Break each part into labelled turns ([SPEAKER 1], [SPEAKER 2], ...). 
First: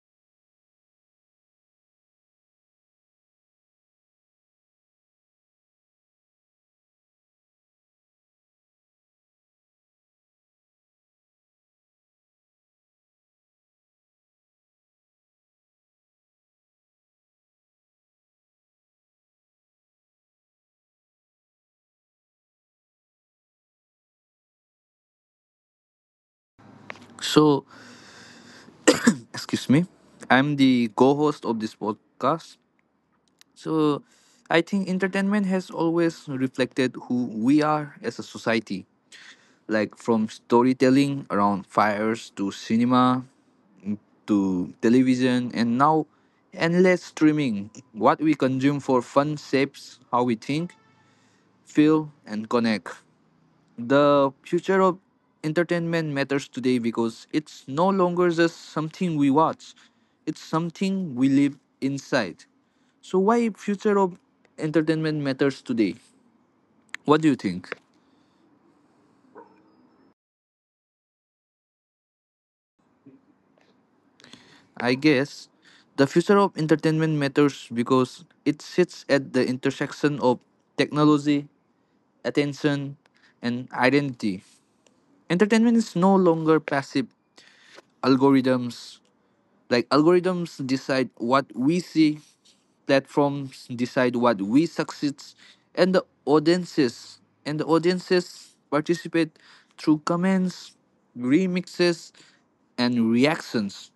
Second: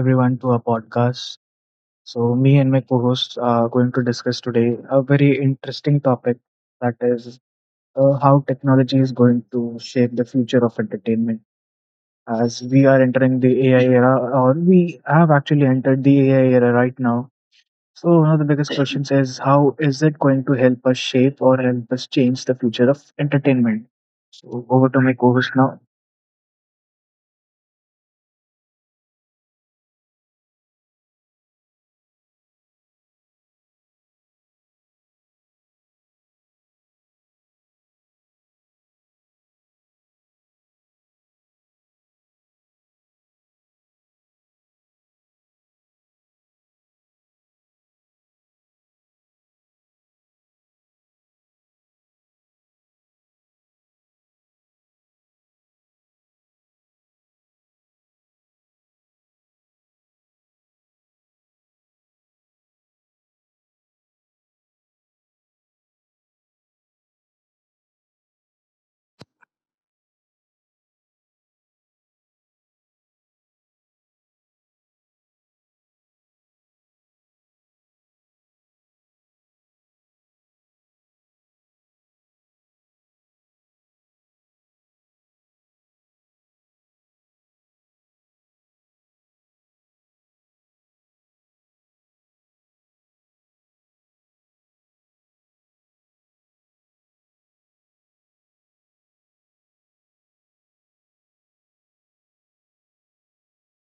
[SPEAKER 1] everyone to our podcast. Me and my co host are going to discuss today a very interesting topic that is how technology is going to shape the future of entertainment. As we are entering the AI era, or we have actually entered the AI era right now. So, one of the biggest questions is how is it going to help us shape or help us change the future of entertainment? So, over to my co host now.
[SPEAKER 2] So, excuse me, I'm the co host of this podcast. So, I think entertainment has always reflected who we are as a society, like from storytelling around fires to cinema to television and now endless streaming. What we consume for fun shapes how we think, feel, and connect. The future of entertainment matters today because it's no longer just something we watch, it's something we live inside. So why future of entertainment matters today? What do you think? I guess the future of entertainment matters because it sits at the intersection of technology, attention, and identity. Entertainment is no longer passive algorithms. Like algorithms decide what we see, platforms decide what we succeeds and the audiences participate through comments, remixes, and reactions.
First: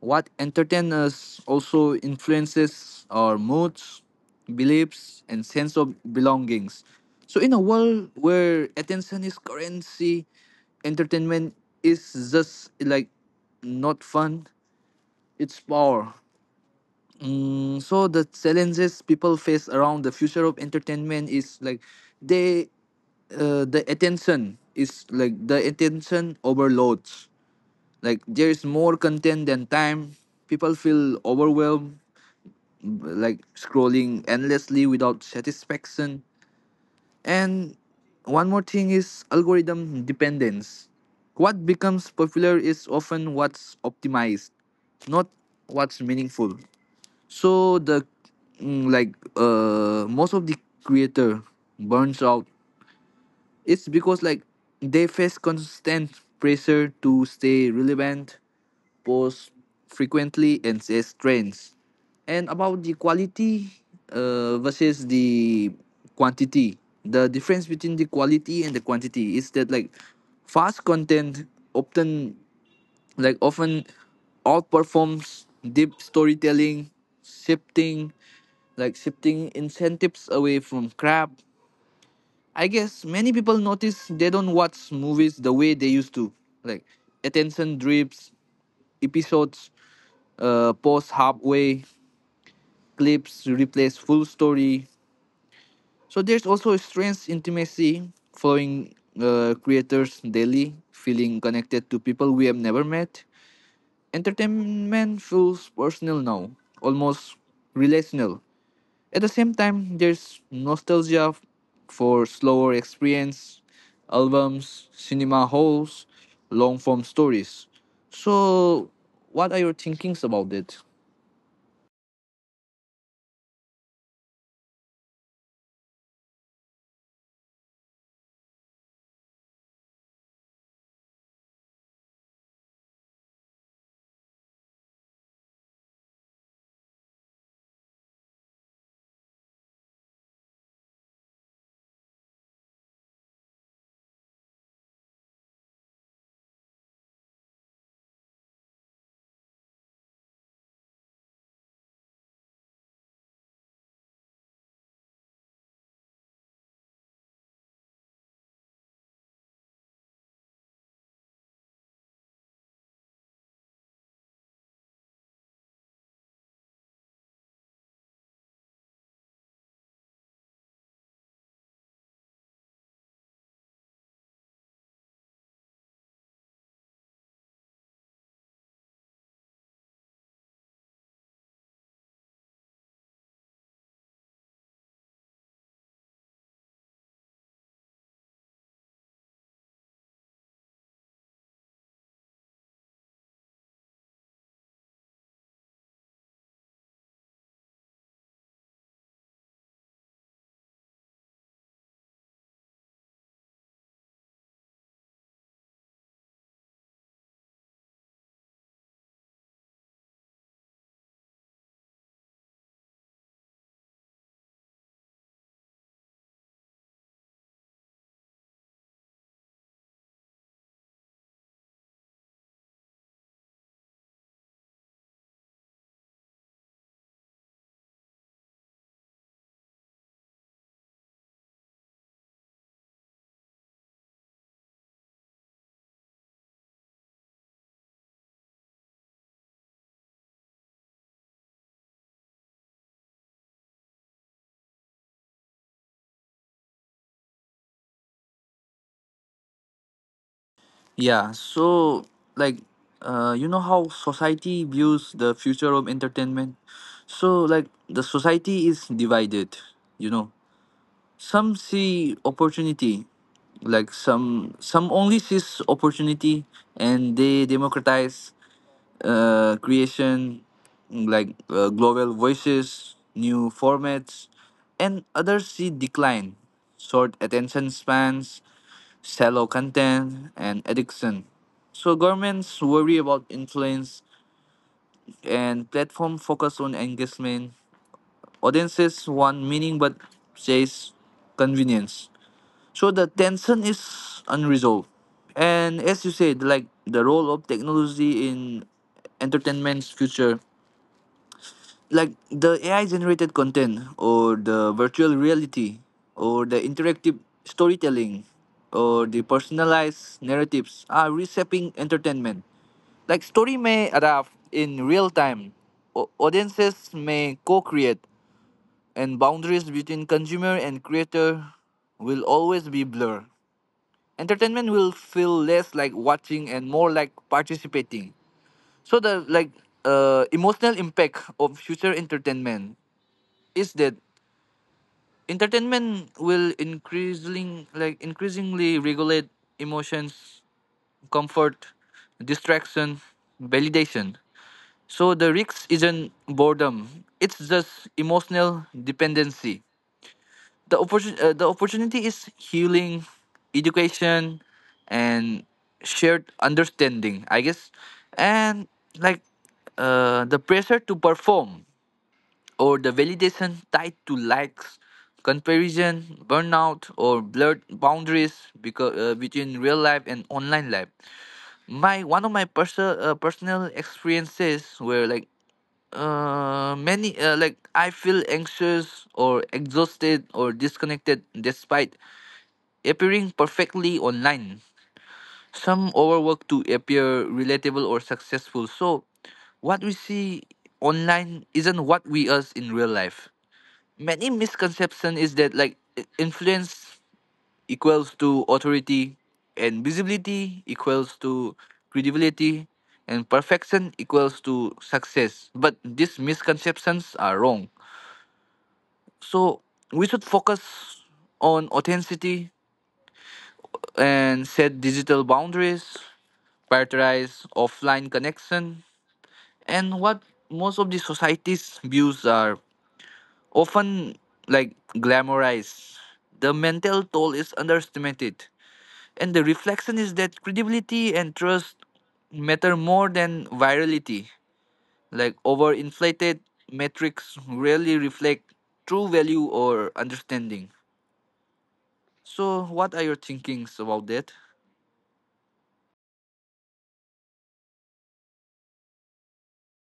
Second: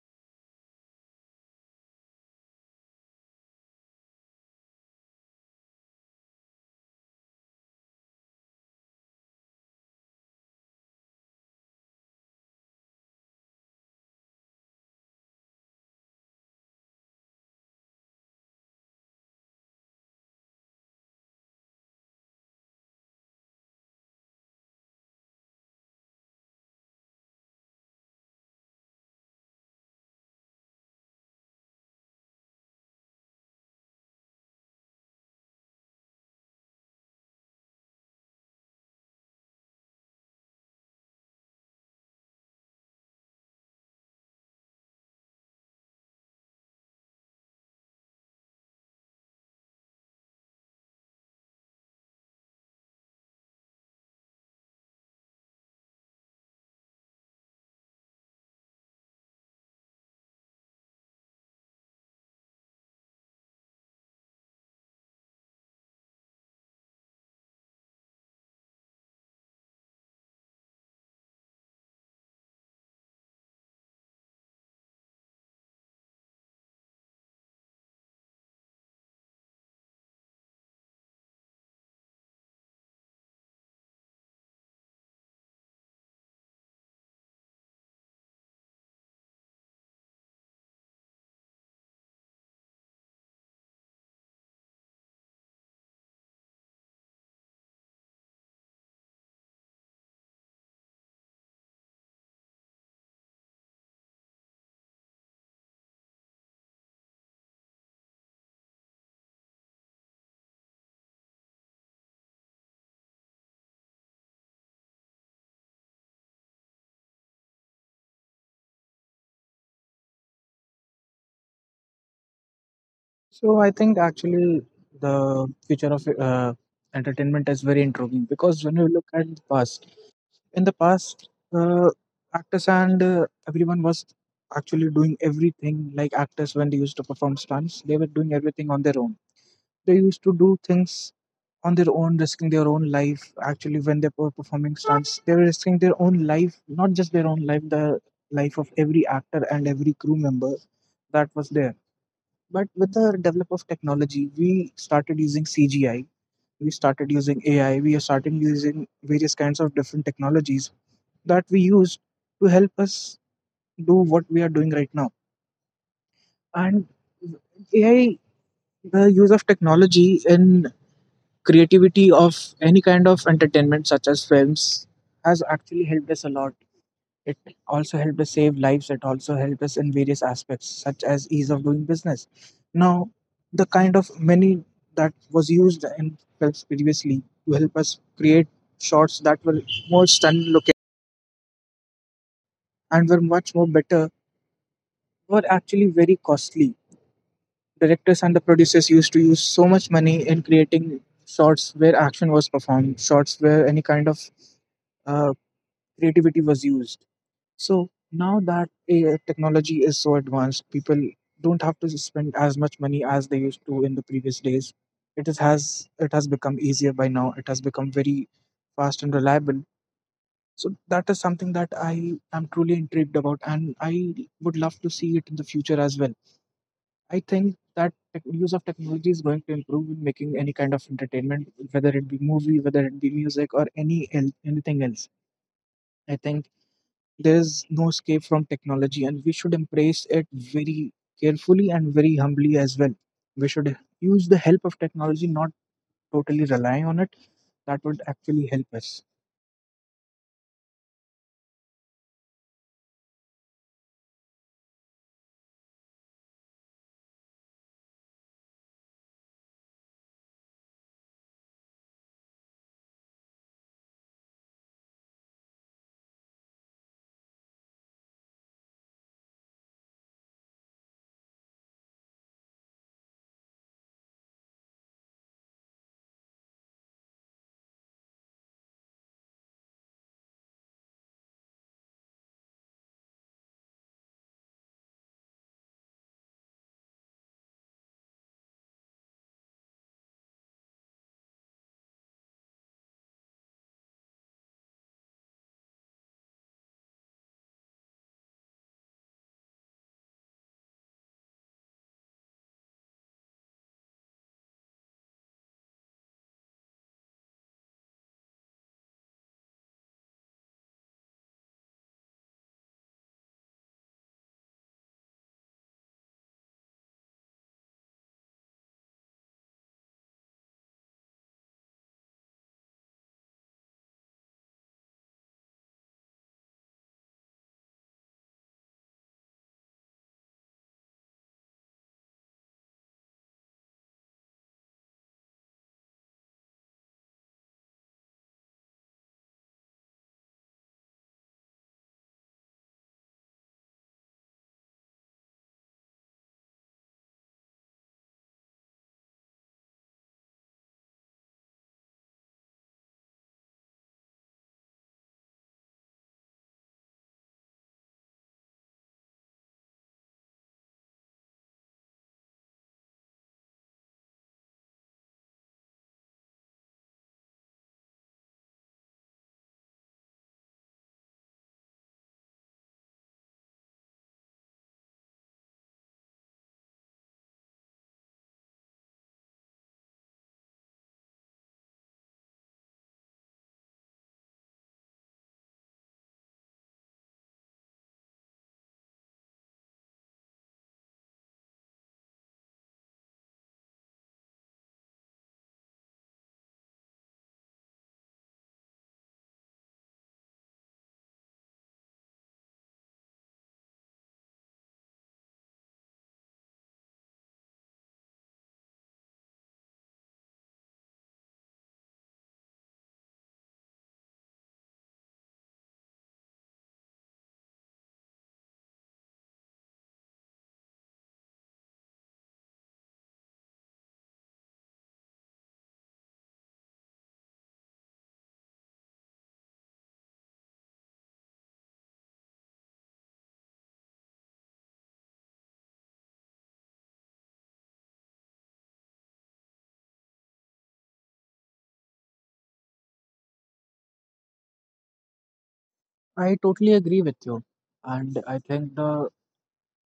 [SPEAKER 2] What entertains us also influences our moods, beliefs, and sense of belongings. So in a world where attention is currency, entertainment is just like not fun, it's power. So the challenges people face around the future of entertainment is like they, the attention is like the attention overloads, like there is more content than time, people feel overwhelmed, like scrolling endlessly without satisfaction. And one more thing is algorithm dependence. What becomes popular is often what's optimized, not what's meaningful. So the, like most of the creator burns out. It's because like they face constant pressure to stay relevant, post frequently and say trends. And about the quality versus the quantity, the difference between the quality and the quantity is that like fast content often, like often outperforms deep storytelling, shifting, shifting incentives away from crap. I guess many people notice they don't watch movies the way they used to. Like attention drips, episodes pause halfway, clips replace full story. So there's also a strange intimacy following creators daily, feeling connected to people we have never met. Entertainment feels personal now, almost relational. At the same time, there's for slower experience, albums, cinema halls, long form stories. So, what are your thinkings about it?
[SPEAKER 1] So I think actually the future of entertainment is very intriguing because when you look at the past, in the past, uh, actors and everyone was actually doing everything. Like actors, when they used to perform stunts, they were doing everything on their own. They used to do things on their own, risking their own life. Actually, when they were performing stunts, they were risking their own life, not just their own life, the life of every actor and every crew member that was there, but with the develop of technology, we started using CGI, we started using AI, we are starting using various kinds of different technologies that we use to help us do what we are doing right now. And AI, the use of technology in creativity of any kind of entertainment, such as films, has actually helped us a lot. It also helped us save lives. It also helped us in various aspects, such as ease of doing business. Now, the kind of money that was used in films previously to help us create shots that were more stunning looking and were much more better were actually very costly. Directors and the producers used to use so much money in creating shots where action was performed, shots where any kind of uh, creativity was used. So now that AI technology is so advanced, people don't have to spend as much money as they used to in the previous days. It has become easier by now. It has become very fast and reliable. So that is something that I am truly intrigued about, and I would love to see it in the future as well. I think that use of technology is going to improve in making any kind of entertainment, whether it be movie, whether it be music, or anything else. I think there's no escape from technology, and we should embrace it very carefully and very humbly as well. We should use the help of technology, not totally rely on it. That would actually help us.
[SPEAKER 2] Yeah, so like you know how society views the future of entertainment? So like the society is divided, you know. Some see opportunity, like some only sees opportunity and they democratize creation, like global voices, new formats. And others see decline, short attention spans, shallow content, and addiction. So governments worry about influence and platform focus on engagement. Audiences want meaning but chase convenience, so the tension is unresolved. And as you said, like the role of technology in entertainment's future, like the AI generated content or the virtual reality or the interactive storytelling or the personalized narratives are reshaping entertainment. Like story may adapt in real time. Audiences may co-create and boundaries between consumer and creator will always be blurred. Entertainment will feel less like watching and more like participating. So the, like, emotional impact of future entertainment is that entertainment will increasingly regulate emotions, comfort, distraction, validation. So the risk isn't boredom, it's just emotional dependency. The opportunity is healing, education, and shared understanding. I guess, and like the pressure to perform or the validation tied to likes, comparison, burnout, or blurred boundaries because, between real life and online life. My one of my personal personal experiences were like, many like I feel anxious or exhausted or disconnected despite appearing perfectly online. Some overwork to appear relatable or successful. So, what we see online isn't what we us in real life. Many misconception is that like influence equals to authority, and visibility equals to credibility, and perfection equals to success, but these misconceptions are wrong. So we should focus on authenticity and set digital boundaries, prioritize offline connection. And what most of the society's views are often like glamorized. The mental toll is underestimated, and the reflection is that credibility and trust matter more than virality. Like overinflated metrics rarely reflect true value or understanding. So, what are your thinkings about that?
[SPEAKER 1] I totally agree with you, and I think the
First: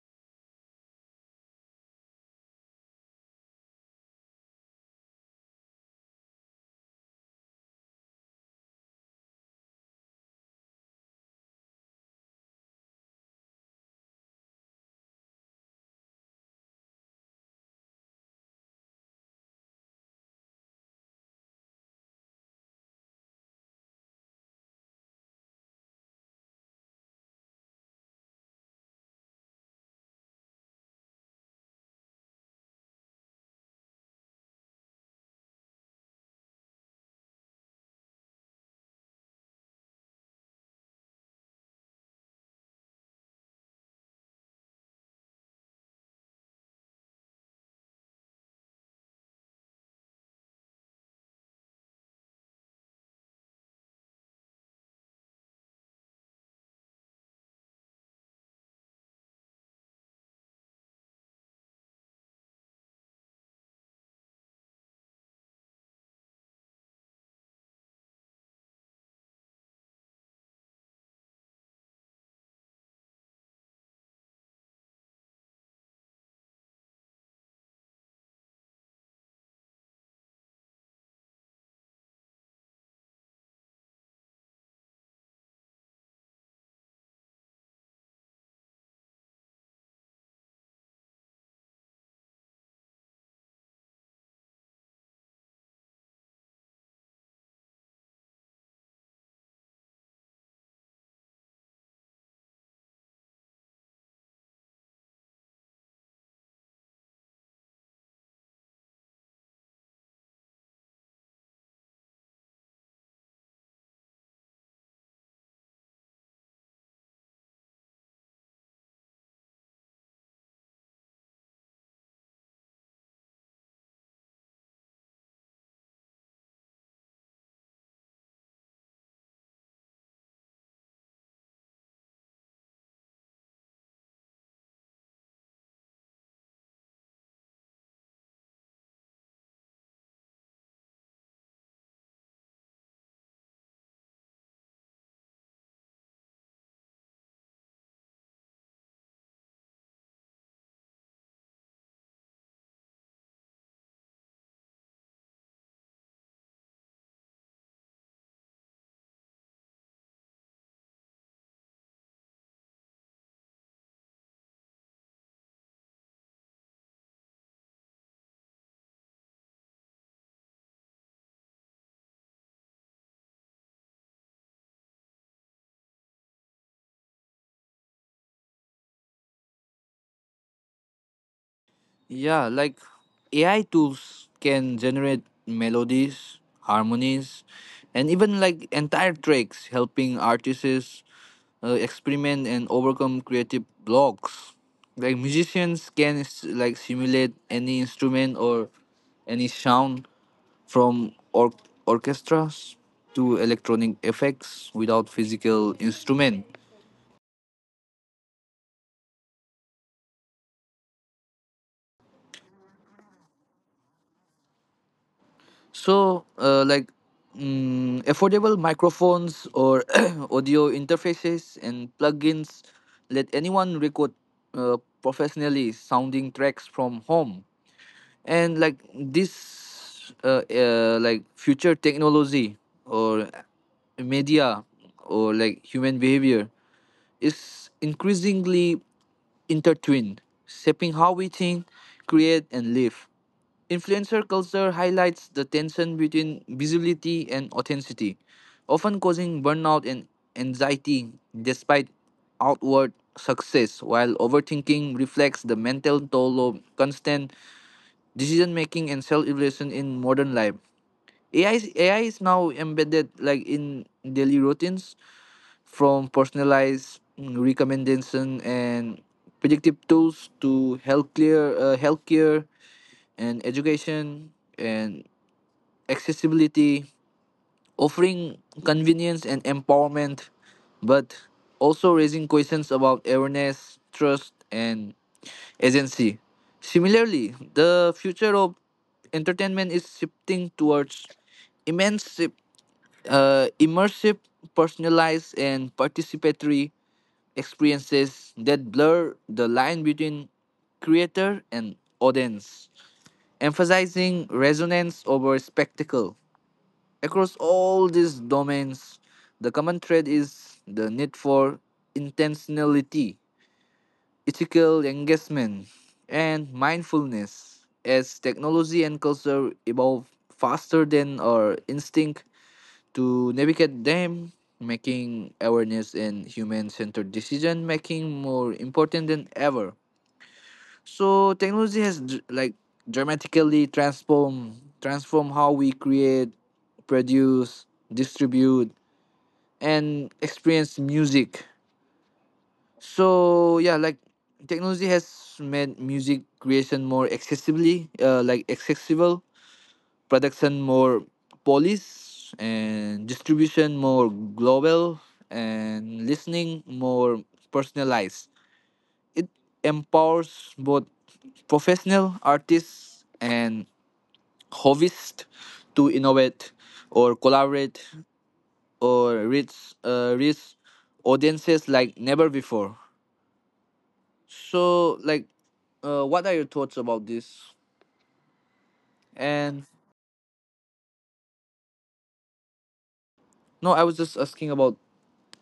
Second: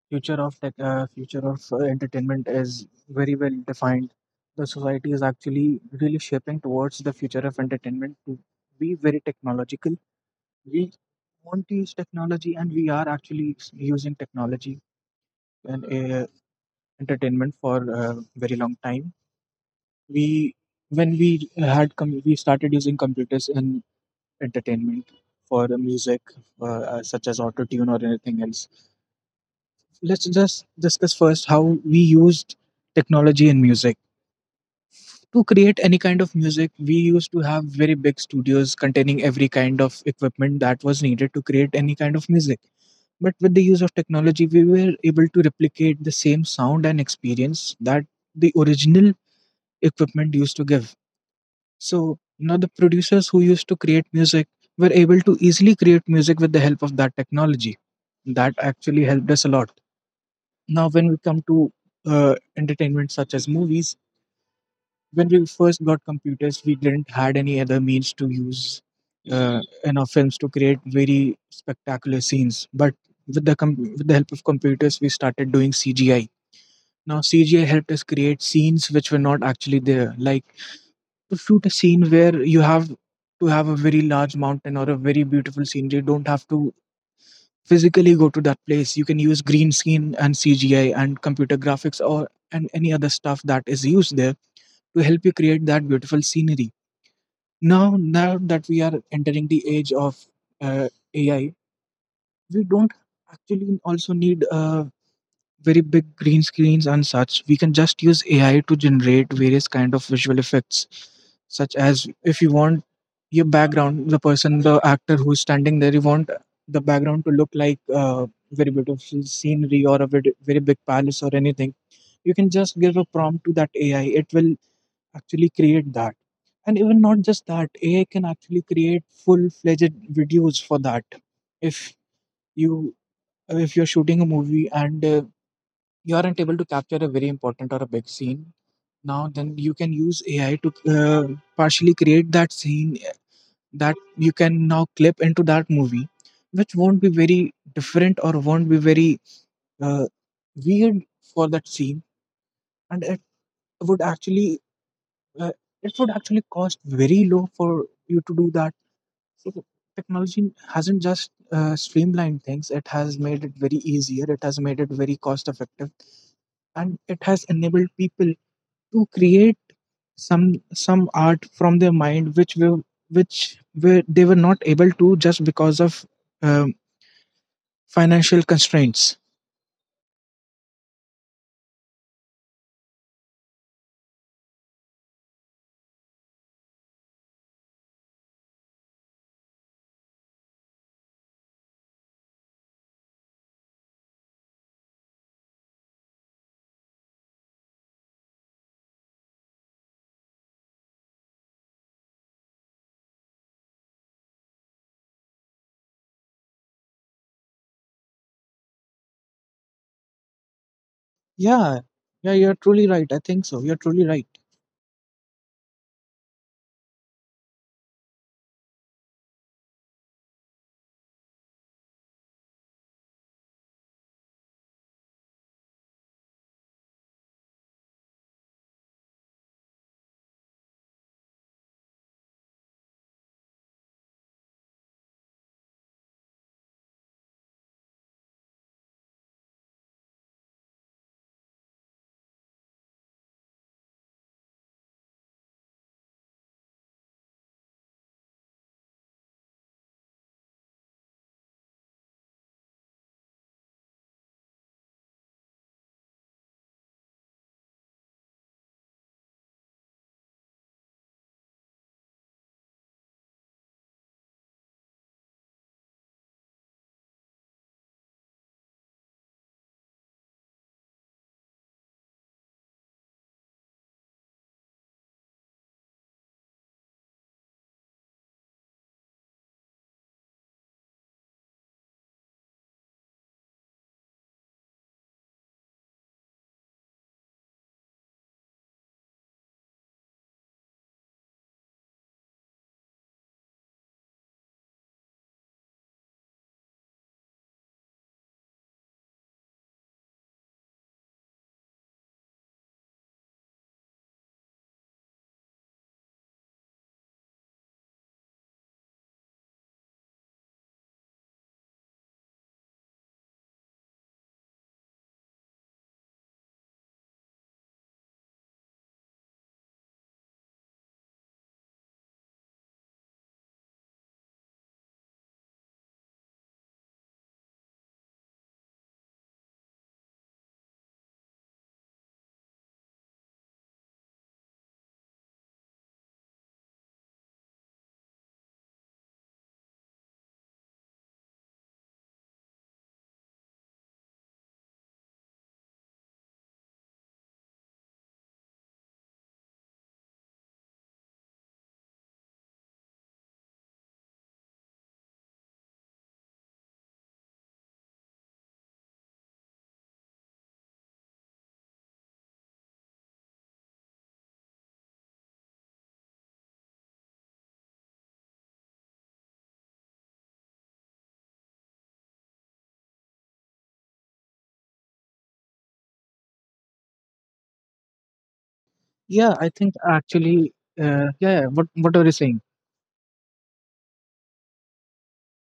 [SPEAKER 1] future of entertainment is very well defined. The society is actually really shaping towards the future of entertainment to be very technological. We want to use technology, and we are using technology and entertainment for a very long time. We when we we started using computers in entertainment for the music, such as auto tune or anything else. Let's just discuss first how we used technology in music. To create any kind of music, we used to have very big studios containing every kind of equipment that was needed to create any kind of music, but with the use of technology we were able to replicate the same sound and experience that the original equipment used to give. So now the producers who used to create music were able to easily create music with the help of that technology. That actually helped us a lot. Now, when we come to entertainment such as movies, when we first got computers, we didn't had any other means to use in our films to create very spectacular scenes. But with the help of computers, we started doing CGI. Now, CGI helped us create scenes which were not actually there, like to shoot a scene where you have to have a very large mountain or a very beautiful scenery. You don't have to physically go to that place. You can use green screen and CGI and computer graphics or and any other stuff that is used there to help you create that beautiful scenery. Now, now that we are entering the age of uh, AI, we don't actually also need a very big green screens and such. We can just use ai to generate various kind of visual effects, such as if you want your background, the person, the actor who's standing there, you want the background to look like very beautiful scenery or a very, very big palace or anything, you can just give a prompt to that ai, it will actually create that. And even not just that, ai can actually create full fledged videos for that. If you if you're shooting a movie and you aren't able to capture a very important or a big scene now, then you can use ai to partially create that scene that you can now clip into that movie, which won't be very different or won't be very uh, weird for that scene. And would actually uh, it would actually cost very low for you to do that. So the technology hasn't just streamlined things, it has made it very easier, it has made it very cost effective, and it has enabled people to create some art from their mind which will which were, they were not able to just because of um, financial constraints.
[SPEAKER 2] Yeah, like AI tools can generate melodies, harmonies, and even like entire tracks, helping artists experiment and overcome creative blocks. Like musicians can simulate any instrument or any sound from orchestras to electronic effects without physical instrument.
[SPEAKER 1] Yeah yeah you're truly right. I think so, you're truly right.
[SPEAKER 2] So, affordable microphones or audio interfaces and plugins let anyone record professionally sounding tracks from home. And like this, like future technology or media or like human behavior is increasingly intertwined, shaping how we think, create, and live. Influencer culture highlights the tension between visibility and authenticity, often causing burnout and anxiety despite outward success, while overthinking reflects the mental toll of constant decision making and self evaluation in modern life. AI is now embedded like in daily routines, from personalized recommendation and predictive tools to healthcare, healthcare and education and accessibility, offering convenience and empowerment, but also raising questions about awareness, trust, and agency. Similarly, the future of entertainment is shifting towards immense, immersive, personalized, and participatory experiences that blur the line between creator and audience, emphasizing resonance over spectacle. Across all these domains, the common thread is the need for intentionality, ethical engagement, and mindfulness. As technology and culture evolve faster than our instinct, to navigate them, making awareness and human centered decision making more important than ever. So technology has dramatically transform how we create, produce, distribute, and experience music. So yeah, like technology has made music creation more accessibly, like accessible, production more polish and distribution more global, and listening more personalized. It empowers both professional artists and hobbyists to innovate or collaborate or reach audiences like never before. So like what are your thoughts about this
[SPEAKER 1] Yeah, I
[SPEAKER 2] and
[SPEAKER 1] think actually what are you saying?
[SPEAKER 2] no I was just asking about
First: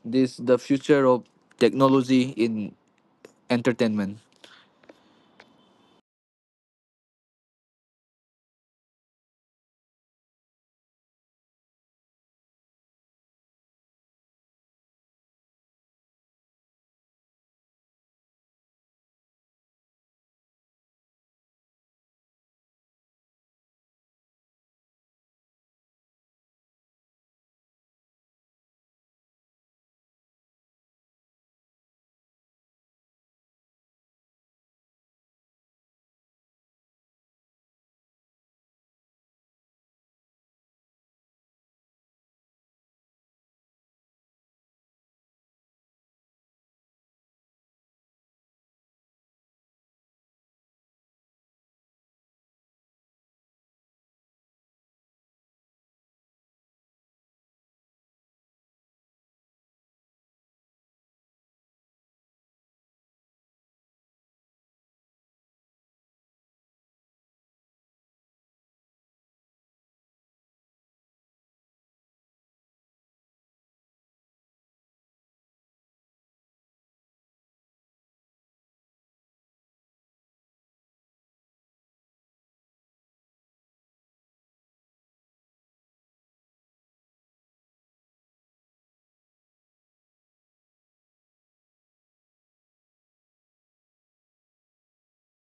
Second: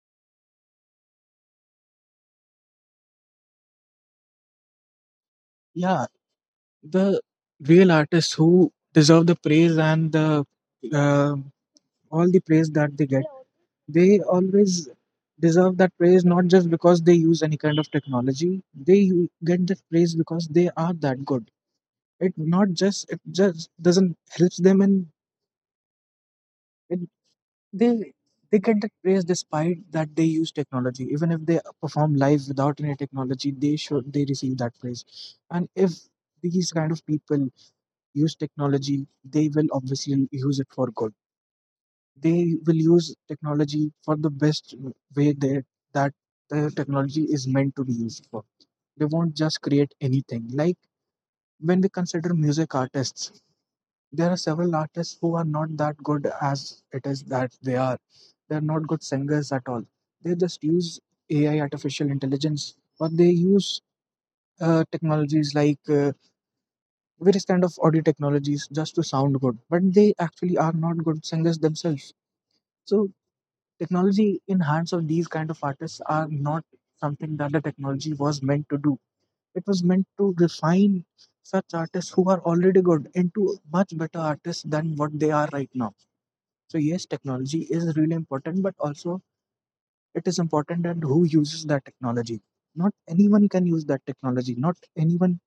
[SPEAKER 2] this the future of technology in entertainment.
[SPEAKER 1] Yeah, the real artists who deserve the praise and the uh, all the praise that they get, they always deserve that praise, not just because they use any kind of technology. Get that praise because they are that good. It just doesn't helps them. And it, they they get that praise despite that they use technology. Even if they perform live without any technology, they should, they receive that praise. And if these kind of people use technology, they will obviously use it for good. They will use technology for the best way they, that the technology is meant to be used for. They won't just create anything. Like when we consider music artists, there are several artists who are not that good as it is that they are. They're not good singers at all. They just use AI, artificial intelligence, or they use technologies like various kind of audio technologies just to sound good. But they actually are not good singers themselves. So technology in hands of these kind of artists are not something that the technology was meant to do. It was meant to refine such artists who are already good into much better artists than what they are right now. So yes, technology is really important, but also it is important that who uses that technology. Not anyone can use that technology. Not anyone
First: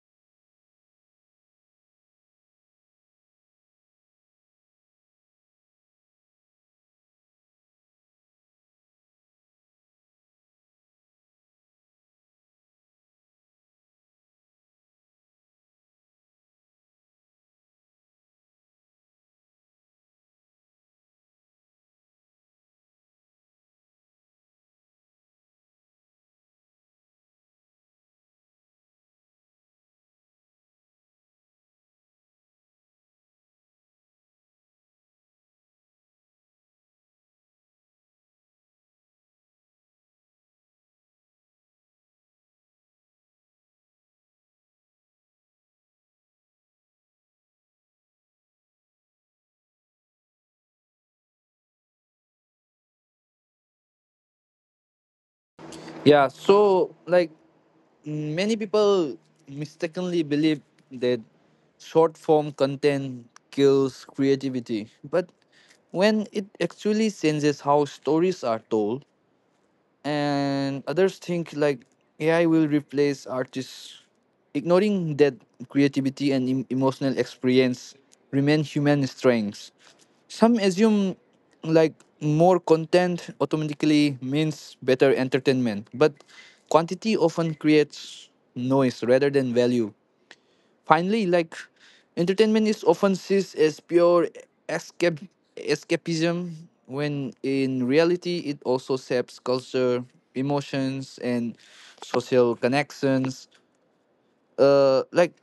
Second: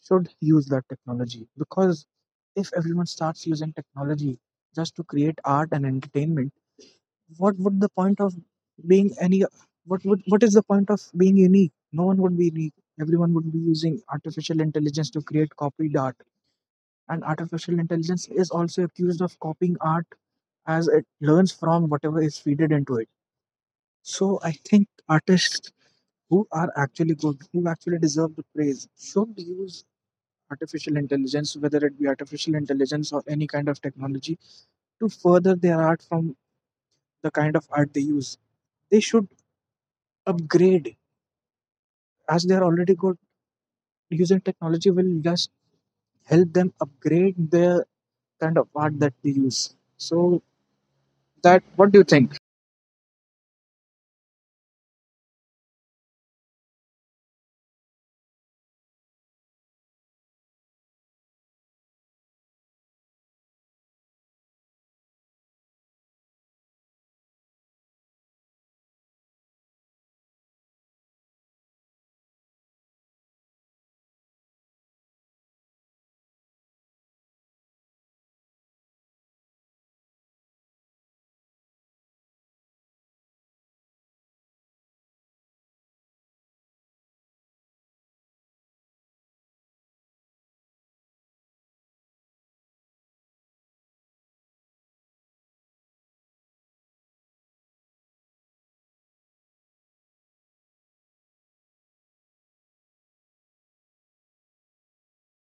[SPEAKER 1] should use that technology, because if everyone starts using technology just to create art and entertainment, what would the point of being any, what would, what is the point of being unique? No one would be unique. Everyone would be using artificial intelligence to create copied art, and artificial intelligence is also accused of copying art as it learns from whatever is feeded into it. So I think artists who are actually good, who actually deserve the praise, should use artificial intelligence, whether it be artificial intelligence or any kind of technology, to further their art. From the kind of art they use, they should upgrade. As they are already good, using technology will just help them upgrade the kind of art that they use. So that, what do you think?
[SPEAKER 2] Yeah, so like many people mistakenly believe that short form content kills creativity, but when it actually changes how stories are told, and others think like AI will replace artists, ignoring that creativity and emotional experience remain human strengths. Some assume like more content automatically means better entertainment, but quantity often creates noise rather than value. Finally, like entertainment is often seen as pure escape escapism when in reality it also shapes culture, emotions, and social connections. Like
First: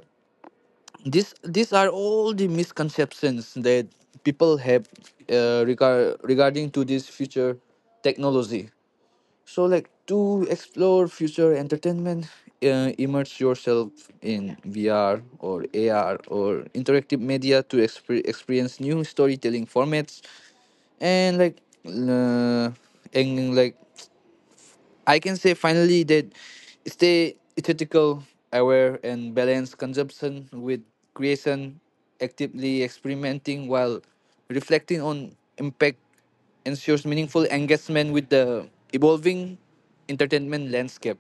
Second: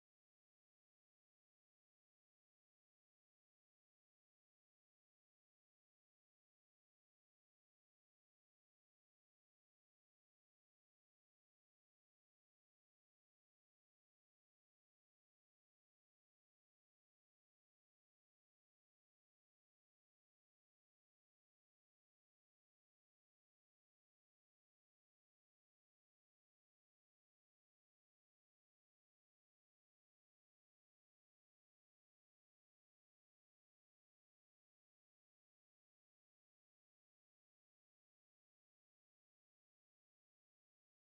[SPEAKER 2] this, these are all the misconceptions that people have, regarding to this future technology. So, like to explore future entertainment, immerse yourself in VR or AR or interactive media to experience new storytelling formats. And like, uh, and like I can say finally that stay ethical, aware, and balance consumption with creation, actively experimenting while reflecting on impact ensures meaningful engagement with the evolving entertainment landscape.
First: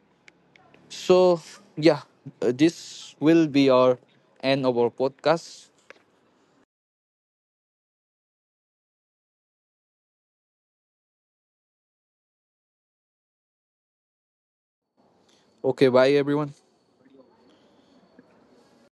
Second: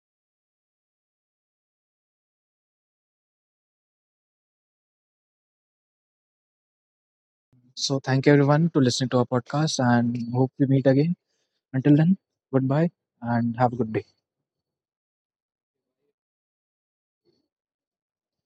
[SPEAKER 2] So, yeah, this will be our end of our podcast.
[SPEAKER 1] So thank you everyone to listening to our podcast and hope we meet again. Until then, goodbye and have a good day.
[SPEAKER 2] Okay, bye everyone.